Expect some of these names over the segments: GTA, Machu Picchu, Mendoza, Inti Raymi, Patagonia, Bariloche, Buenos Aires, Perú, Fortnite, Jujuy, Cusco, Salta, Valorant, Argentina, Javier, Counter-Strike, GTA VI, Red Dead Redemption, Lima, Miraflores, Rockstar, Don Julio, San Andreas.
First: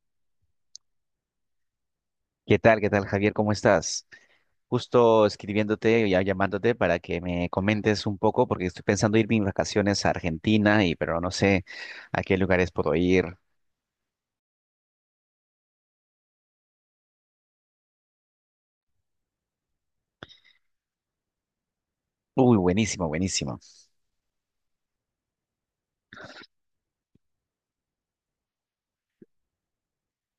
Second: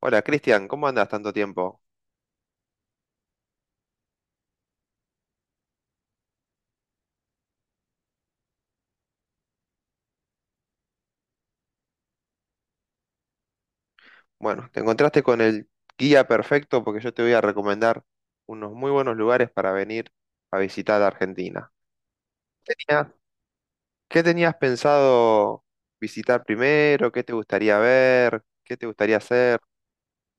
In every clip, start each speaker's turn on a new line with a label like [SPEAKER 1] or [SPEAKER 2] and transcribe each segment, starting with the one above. [SPEAKER 1] Hola Cristian, ¿cómo andas tanto tiempo?
[SPEAKER 2] ¿Qué tal? ¿Qué tal, Javier? ¿Cómo estás? Justo escribiéndote y ya llamándote para que me comentes un poco, porque estoy pensando irme en vacaciones a Argentina, pero no sé a qué lugares puedo ir.
[SPEAKER 1] Bueno, te encontraste con el guía perfecto porque yo te voy a recomendar unos muy buenos lugares para venir a visitar Argentina.
[SPEAKER 2] Uy, buenísimo,
[SPEAKER 1] Tenía-
[SPEAKER 2] buenísimo.
[SPEAKER 1] ¿Qué tenías pensado visitar primero? ¿Qué te gustaría ver? ¿Qué te gustaría hacer?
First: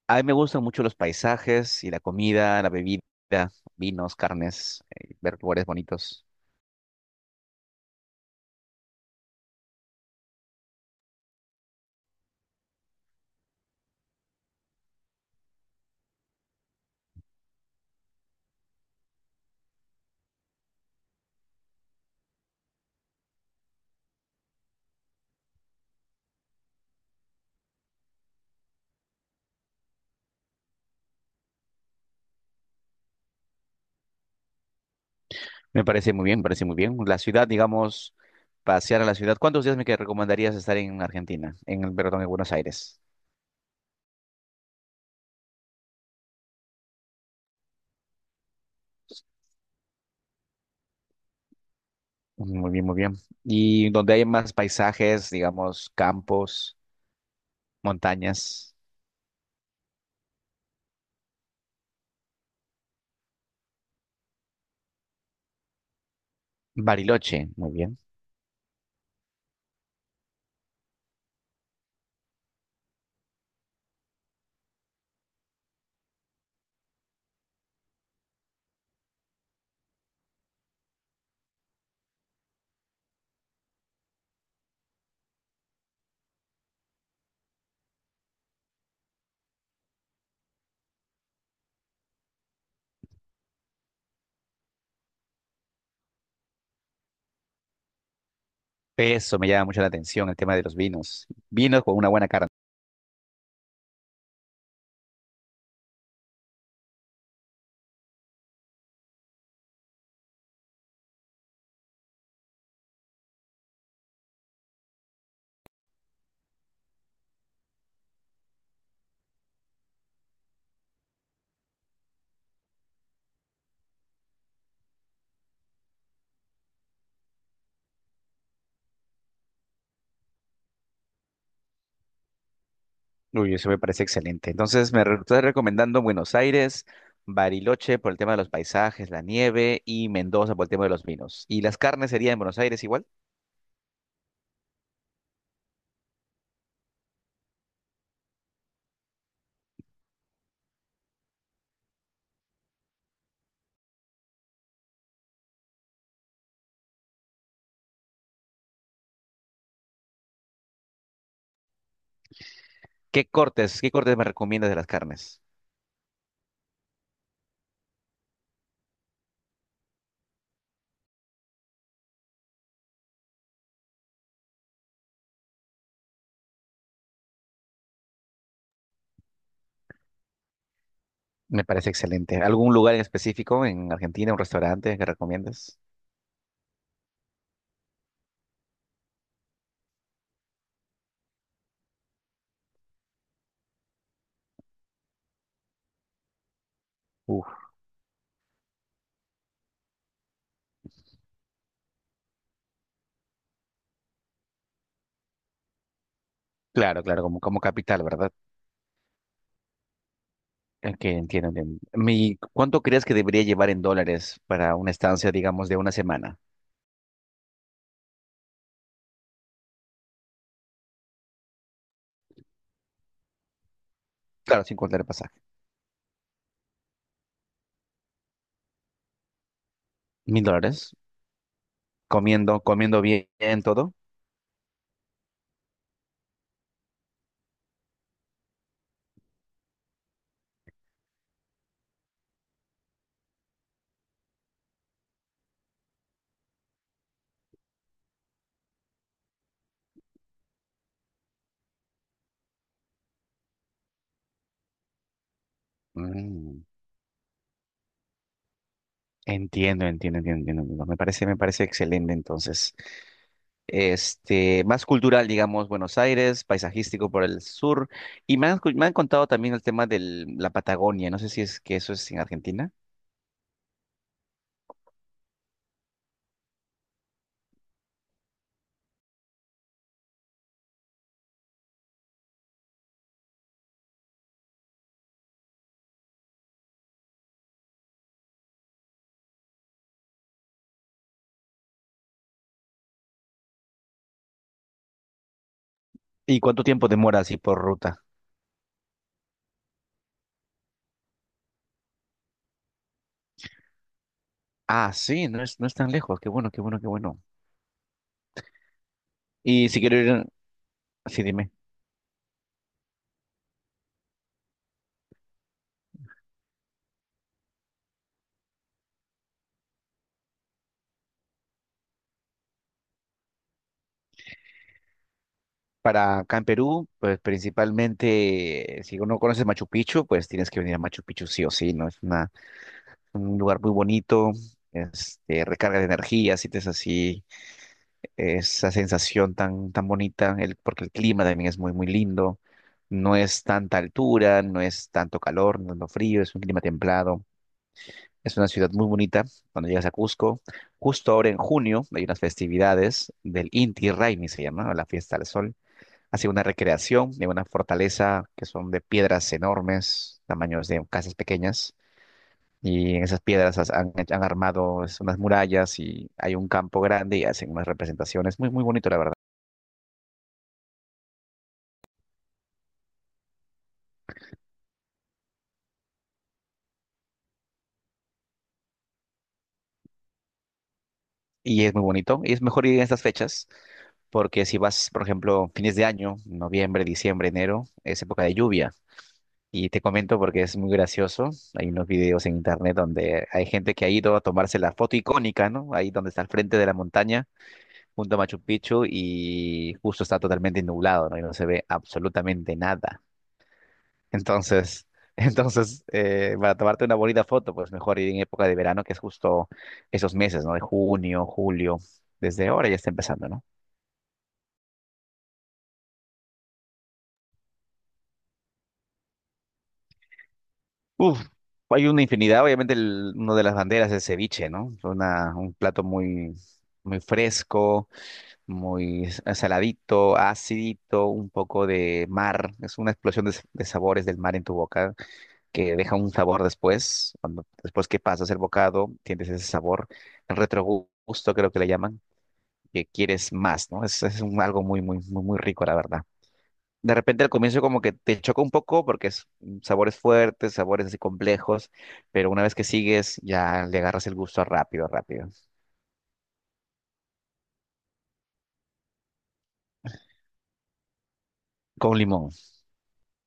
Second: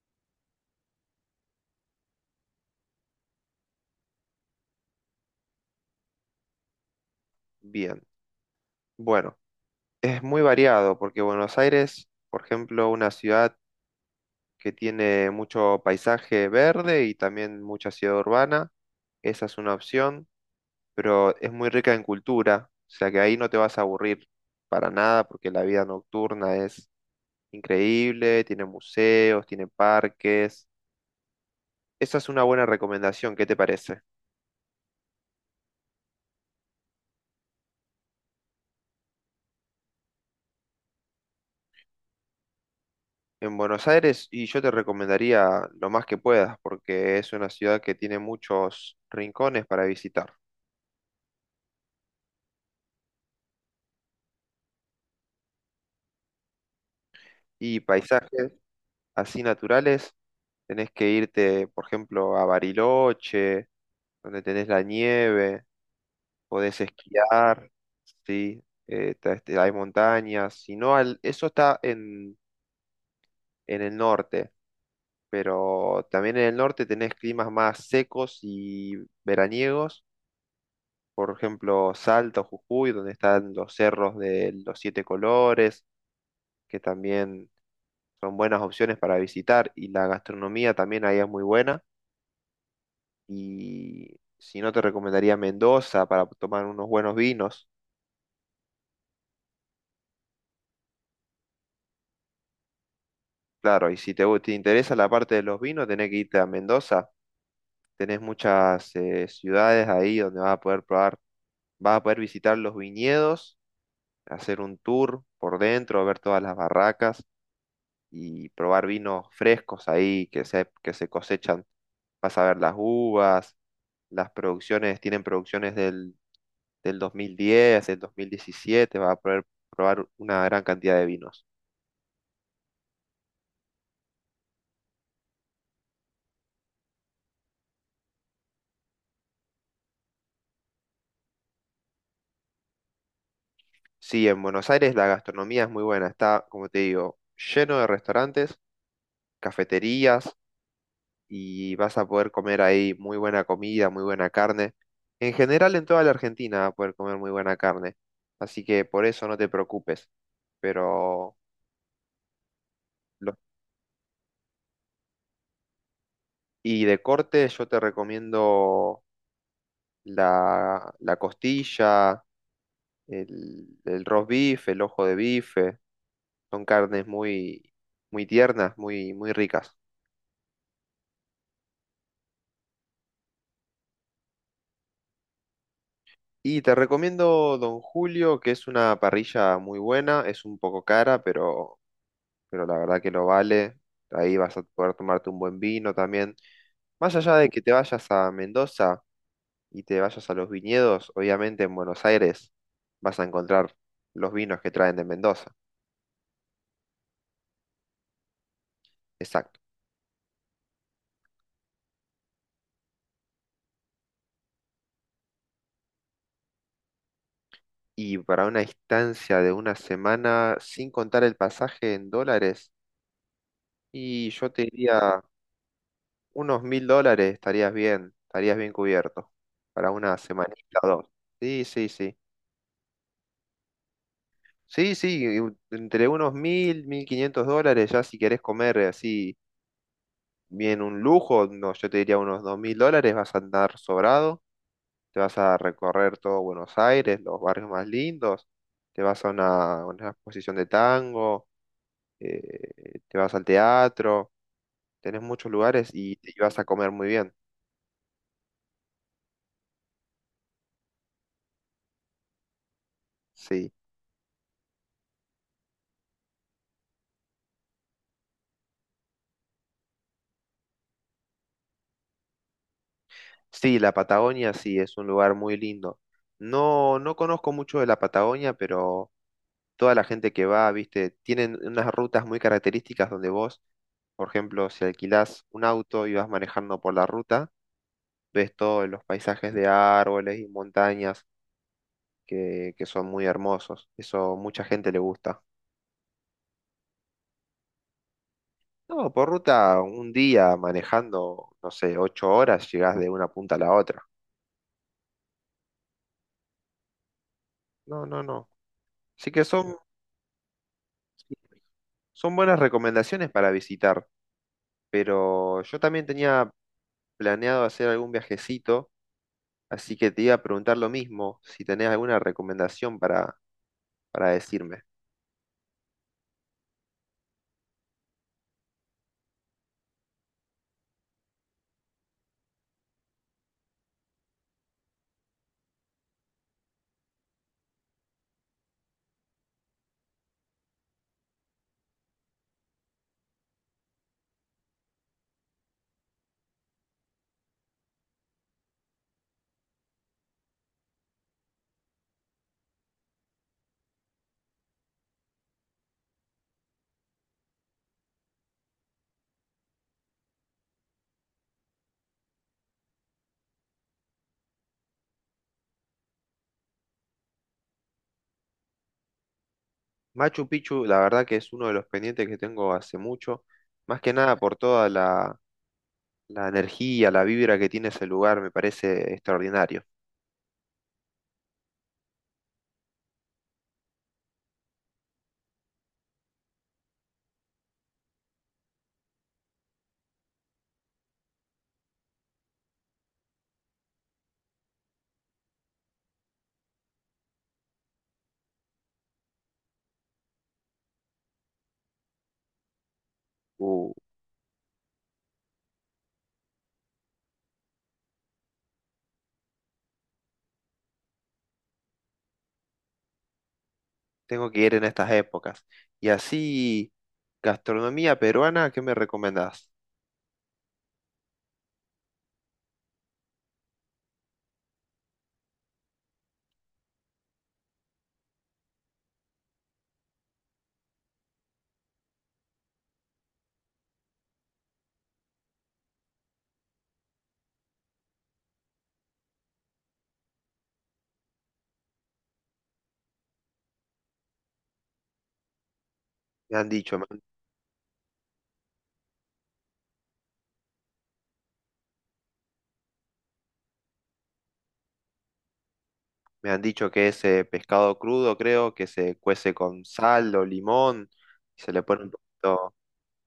[SPEAKER 2] A mí me gustan mucho los paisajes y la comida, la bebida, vinos, carnes, ver lugares bonitos.
[SPEAKER 1] Bien, bueno, es muy variado porque Buenos Aires, por ejemplo, una ciudad que tiene mucho paisaje verde y también mucha ciudad urbana, esa es una opción. Pero es muy rica en cultura, o sea que ahí no te vas a aburrir para nada porque la vida nocturna es increíble, tiene museos, tiene parques. Esa es una buena recomendación, ¿qué te parece?
[SPEAKER 2] Me parece muy bien, me parece muy bien. La ciudad, digamos, pasear a la ciudad. ¿Cuántos días me que recomendarías estar en Argentina, en, perdón, en Buenos Aires?
[SPEAKER 1] En Buenos Aires, y yo te recomendaría lo más que puedas, porque es una ciudad que tiene muchos rincones para visitar
[SPEAKER 2] Muy bien, muy bien. Y donde hay más paisajes, digamos, campos,
[SPEAKER 1] y paisajes
[SPEAKER 2] montañas,
[SPEAKER 1] así naturales. Tenés que irte, por ejemplo, a Bariloche, donde tenés la nieve. Podés
[SPEAKER 2] Bariloche, muy
[SPEAKER 1] esquiar,
[SPEAKER 2] bien.
[SPEAKER 1] sí, hay montañas, si no, al- eso está en el norte, pero también en el norte tenés climas más secos y veraniegos, por ejemplo, Salta o Jujuy, donde están los cerros de los siete colores, que también son buenas opciones para visitar, y la gastronomía también ahí es muy buena, y si no, te recomendaría Mendoza para tomar unos buenos vinos.
[SPEAKER 2] Eso me llama mucho la atención, el tema de los vinos. Vinos con una buena carne.
[SPEAKER 1] Claro, y si te interesa la parte de los vinos, tenés que irte a Mendoza. Tenés muchas ciudades ahí donde vas a poder probar, vas a poder visitar los viñedos, hacer un tour por dentro, ver todas las barracas y probar vinos frescos ahí que se cosechan. Vas a ver las uvas, las producciones, tienen producciones del 2010, del 2017. Vas a poder probar una gran cantidad de vinos.
[SPEAKER 2] Uy, eso me parece excelente. Entonces, estás recomendando Buenos Aires, Bariloche por el tema de los paisajes, la nieve y Mendoza por el tema de los vinos. ¿Y las carnes serían en Buenos Aires igual?
[SPEAKER 1] Sí, en Buenos Aires la gastronomía es muy buena. Está, como te digo, lleno de restaurantes, cafeterías y vas a poder comer ahí muy buena comida, muy buena carne. En general, en toda la Argentina vas a poder comer muy buena carne. Así que por eso no te preocupes. Pero, lo-
[SPEAKER 2] Qué cortes me recomiendas de las carnes?
[SPEAKER 1] y de corte yo te recomiendo la costilla, el roast beef, el ojo de bife. Son carnes muy, muy tiernas, muy, muy ricas.
[SPEAKER 2] Me parece excelente. ¿Algún lugar en específico en Argentina, un restaurante que recomiendas?
[SPEAKER 1] Y te recomiendo Don Julio, que es una parrilla muy buena, es un poco cara, pero la verdad que lo vale. Ahí vas a poder tomarte un buen vino también. Más allá de que
[SPEAKER 2] Uf.
[SPEAKER 1] te vayas a Mendoza y te vayas a los viñedos, obviamente en Buenos Aires vas a encontrar los vinos que traen de Mendoza.
[SPEAKER 2] Claro, claro, como, como capital, ¿verdad?
[SPEAKER 1] Exacto.
[SPEAKER 2] Que entiendo, entiendo. ¿Cuánto crees que debería llevar en dólares para una estancia, digamos, de una semana?
[SPEAKER 1] Y para una distancia de una semana, sin contar el pasaje en dólares, y yo
[SPEAKER 2] Claro,
[SPEAKER 1] te
[SPEAKER 2] sin contar el
[SPEAKER 1] diría
[SPEAKER 2] pasaje.
[SPEAKER 1] unos 1000 dólares, estarías bien cubierto para una
[SPEAKER 2] ¿Mil
[SPEAKER 1] semanita o
[SPEAKER 2] dólares?
[SPEAKER 1] dos. Sí, sí, sí.
[SPEAKER 2] ¿Comiendo, comiendo bien, todo?
[SPEAKER 1] Sí, sí, entre unos 1000, 1500 dólares, ya si querés comer así bien un lujo, no, yo te diría unos 2000 dólares, vas a andar sobrado, te vas a recorrer todo Buenos Aires, los barrios más lindos, te vas a una exposición de tango, te vas al teatro, tenés muchos lugares y vas
[SPEAKER 2] Mm,
[SPEAKER 1] a comer muy bien.
[SPEAKER 2] entiendo, entiendo, entiendo, entiendo. Entiendo. Me parece excelente, entonces.
[SPEAKER 1] Sí.
[SPEAKER 2] Este, más cultural, digamos, Buenos Aires, paisajístico por el sur. Y me han contado también el tema de la Patagonia. No sé si es que eso es en Argentina.
[SPEAKER 1] Sí, la Patagonia sí es un lugar muy lindo. No, no conozco mucho de la Patagonia, pero toda la gente que va, viste, tienen unas rutas muy características donde vos, por ejemplo, si alquilás un auto y vas manejando por la ruta, ves todos los paisajes de árboles y montañas que son muy hermosos. Eso mucha gente le gusta.
[SPEAKER 2] ¿Y cuánto tiempo demora así por ruta?
[SPEAKER 1] No, por ruta, un día manejando, no sé, 8 horas, llegás de una punta a la otra.
[SPEAKER 2] Ah, sí, no es, no es tan lejos. Qué bueno, qué bueno, qué bueno.
[SPEAKER 1] No, no, no. Así que
[SPEAKER 2] Y
[SPEAKER 1] son,
[SPEAKER 2] si quiero ir, sí, dime.
[SPEAKER 1] son buenas recomendaciones para visitar. Pero yo también tenía planeado hacer algún viajecito, así que te iba a preguntar lo mismo, si tenés alguna recomendación para decirme.
[SPEAKER 2] Para acá en Perú, pues principalmente, si uno conoce Machu Picchu, pues tienes que venir a Machu Picchu sí o sí, ¿no? Un lugar muy bonito, este, recarga de energía, sientes así esa sensación tan, tan bonita, porque el clima también es muy, muy lindo. No es tanta altura, no es tanto calor, no es lo frío, es un clima templado. Es una ciudad muy bonita cuando llegas a Cusco. Justo ahora en junio hay unas festividades del Inti Raymi, se llama, la fiesta del sol. Hace una recreación de una fortaleza que son de piedras enormes, tamaños de casas pequeñas. Y en esas piedras han armado unas murallas y hay un campo grande y hacen unas representaciones. Muy, muy bonito, la verdad.
[SPEAKER 1] Machu Picchu, la verdad que es uno de los pendientes que tengo hace mucho, más que nada por toda la energía, la vibra que tiene ese lugar, me parece extraordinario.
[SPEAKER 2] Y es muy bonito. Y es mejor ir en estas fechas porque si vas, por ejemplo, fines de año, noviembre, diciembre, enero, es época de lluvia. Y te comento porque es muy gracioso. Hay unos videos en internet donde hay gente que ha ido a tomarse la foto icónica, ¿no? Ahí donde está al frente de la montaña, junto a Machu Picchu, y justo está totalmente nublado, ¿no? Y no se ve absolutamente nada.
[SPEAKER 1] Uh,
[SPEAKER 2] Entonces, entonces para tomarte una bonita foto, pues mejor ir en época de verano, que es justo esos meses, ¿no? De junio, julio. Desde ahora ya está empezando, ¿no?
[SPEAKER 1] tengo que ir en estas épocas. Y así, gastronomía peruana, ¿qué me recomendás?
[SPEAKER 2] Uf, hay una infinidad. Obviamente, una de las banderas es ceviche, ¿no? Una, un plato muy, muy fresco muy saladito, acidito, un poco de mar. Es una explosión de sabores del mar en tu boca que deja un sabor después. Cuando, después que pasas el bocado, tienes ese sabor, el retrogusto creo que le llaman, que quieres más, ¿no? Es, algo muy, muy, muy, muy rico, la verdad.
[SPEAKER 1] Me han
[SPEAKER 2] De
[SPEAKER 1] dicho,
[SPEAKER 2] repente al comienzo como que te choca un poco porque es sabores fuertes, sabores así complejos, pero una vez que sigues ya le agarras el gusto rápido, rápido.
[SPEAKER 1] me han dicho que es pescado crudo, creo, que se cuece con sal o limón, y se le
[SPEAKER 2] Con
[SPEAKER 1] pone un
[SPEAKER 2] limón.
[SPEAKER 1] poquito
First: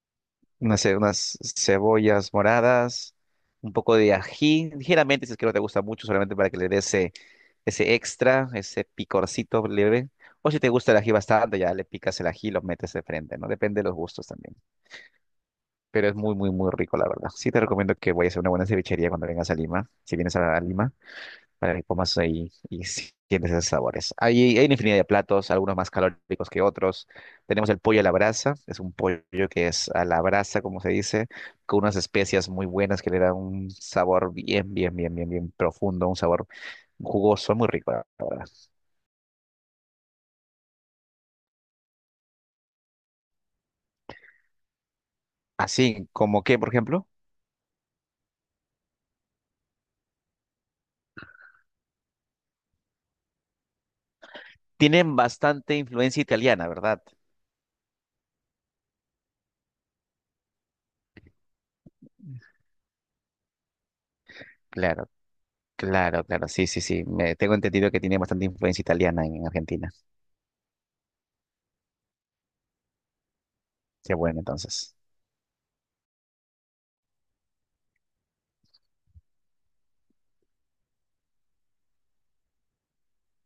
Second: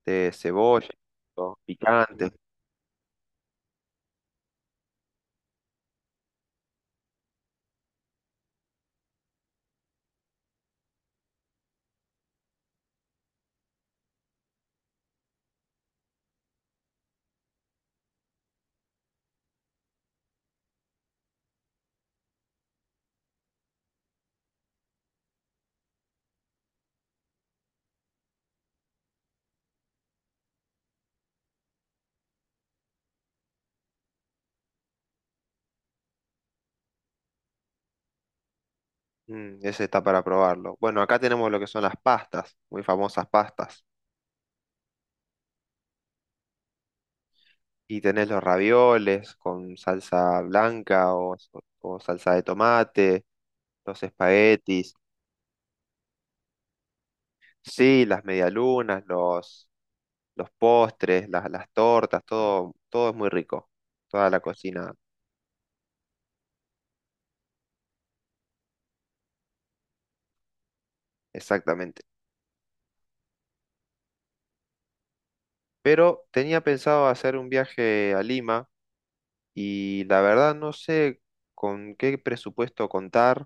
[SPEAKER 1] de
[SPEAKER 2] Unas,
[SPEAKER 1] cebolla,
[SPEAKER 2] ce- unas
[SPEAKER 1] o picante.
[SPEAKER 2] cebollas moradas, un poco de ají, ligeramente si es que no te gusta mucho, solamente para que le dé ese, ese extra, ese picorcito leve. O si te gusta el ají bastante, ya le picas el ají y lo metes de frente, ¿no? Depende de los gustos también. Pero es muy, muy, muy rico, la verdad. Sí te recomiendo que vayas a una buena cevichería cuando vengas a Lima, si vienes a Lima para que comas ahí y sientes esos sabores. Hay una infinidad de platos, algunos más calóricos que otros. Tenemos el pollo a la brasa, es un pollo que es a la brasa, como se dice, con unas especias muy buenas que le dan un sabor bien, bien, bien, bien, bien profundo, un sabor jugoso, muy rico, la verdad.
[SPEAKER 1] Mm, ese está para probarlo. Bueno, acá tenemos lo que son las pastas, muy famosas pastas.
[SPEAKER 2] Así como que, por ejemplo,
[SPEAKER 1] Y tenés los ravioles con salsa blanca o salsa de tomate, los espaguetis,
[SPEAKER 2] tienen bastante influencia italiana, ¿verdad?
[SPEAKER 1] sí, las medialunas, los postres, las tortas, todo, todo es muy rico. Toda la cocina,
[SPEAKER 2] Claro. Claro, claro, sí, sí, sí. Tengo entendido que tiene bastante influencia italiana en Argentina.
[SPEAKER 1] exactamente.
[SPEAKER 2] Qué bueno, entonces.
[SPEAKER 1] Pero tenía pensado hacer un viaje a Lima y la verdad no sé con qué presupuesto contar,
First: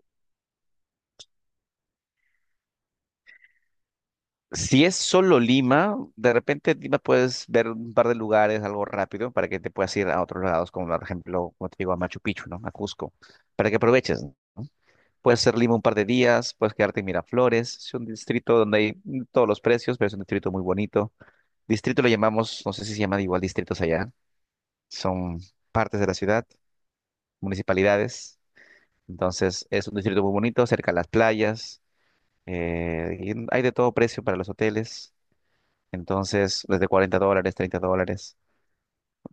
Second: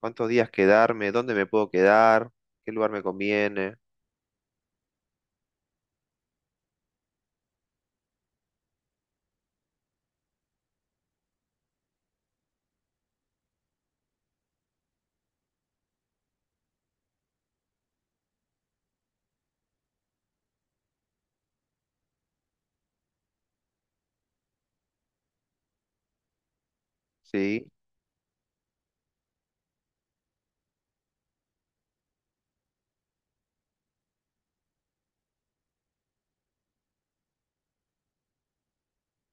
[SPEAKER 1] cuántos días quedarme, dónde me puedo quedar, qué lugar me conviene,
[SPEAKER 2] Si es solo Lima, de repente en Lima puedes ver un par de lugares, algo rápido, para que te puedas ir a otros lados, como por ejemplo, como te digo, a Machu Picchu, ¿no? A Cusco, para que aproveches, ¿no? Puedes ser Lima un par de días, puedes quedarte en Miraflores, es un distrito donde hay todos los precios, pero es un distrito muy bonito. Distrito lo llamamos, no sé si se llaman igual distritos allá, son partes de la ciudad,
[SPEAKER 1] ¿sí?
[SPEAKER 2] municipalidades, entonces es un distrito muy bonito, cerca a las playas, y hay de todo precio para los hoteles. Entonces, desde $40, $30.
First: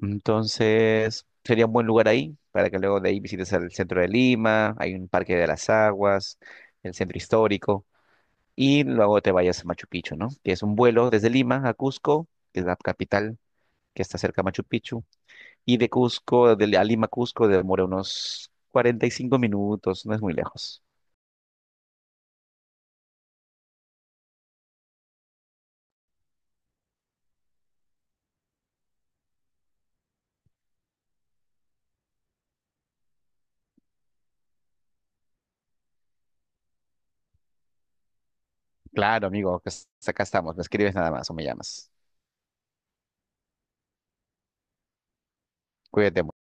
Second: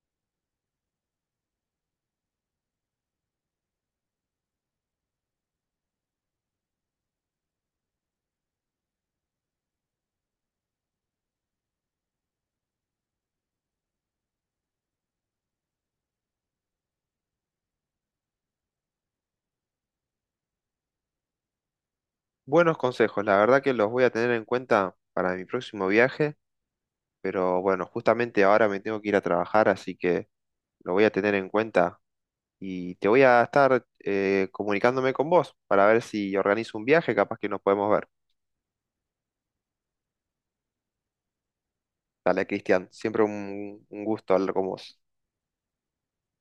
[SPEAKER 2] Entonces, sería un buen lugar ahí para que luego de ahí visites el centro de Lima, hay un parque de las aguas, el centro histórico, y luego te vayas a Machu Picchu, ¿no? Tienes un vuelo desde Lima a Cusco, que es la capital que está cerca de Machu Picchu, y de Cusco, a Lima, Cusco, demora unos 45 minutos, no es muy lejos.
[SPEAKER 1] Buenos consejos, la verdad que los voy a tener en cuenta para mi próximo viaje, pero bueno, justamente ahora me tengo que ir a trabajar, así que lo voy a tener en cuenta y te voy a estar comunicándome con vos para ver si organizo un viaje, capaz que nos podemos ver.
[SPEAKER 2] Claro, amigo, pues, acá estamos, me escribes nada más o me llamas.
[SPEAKER 1] Dale, Cristian, siempre un gusto hablar con vos.
[SPEAKER 2] Cuídate. Mucho.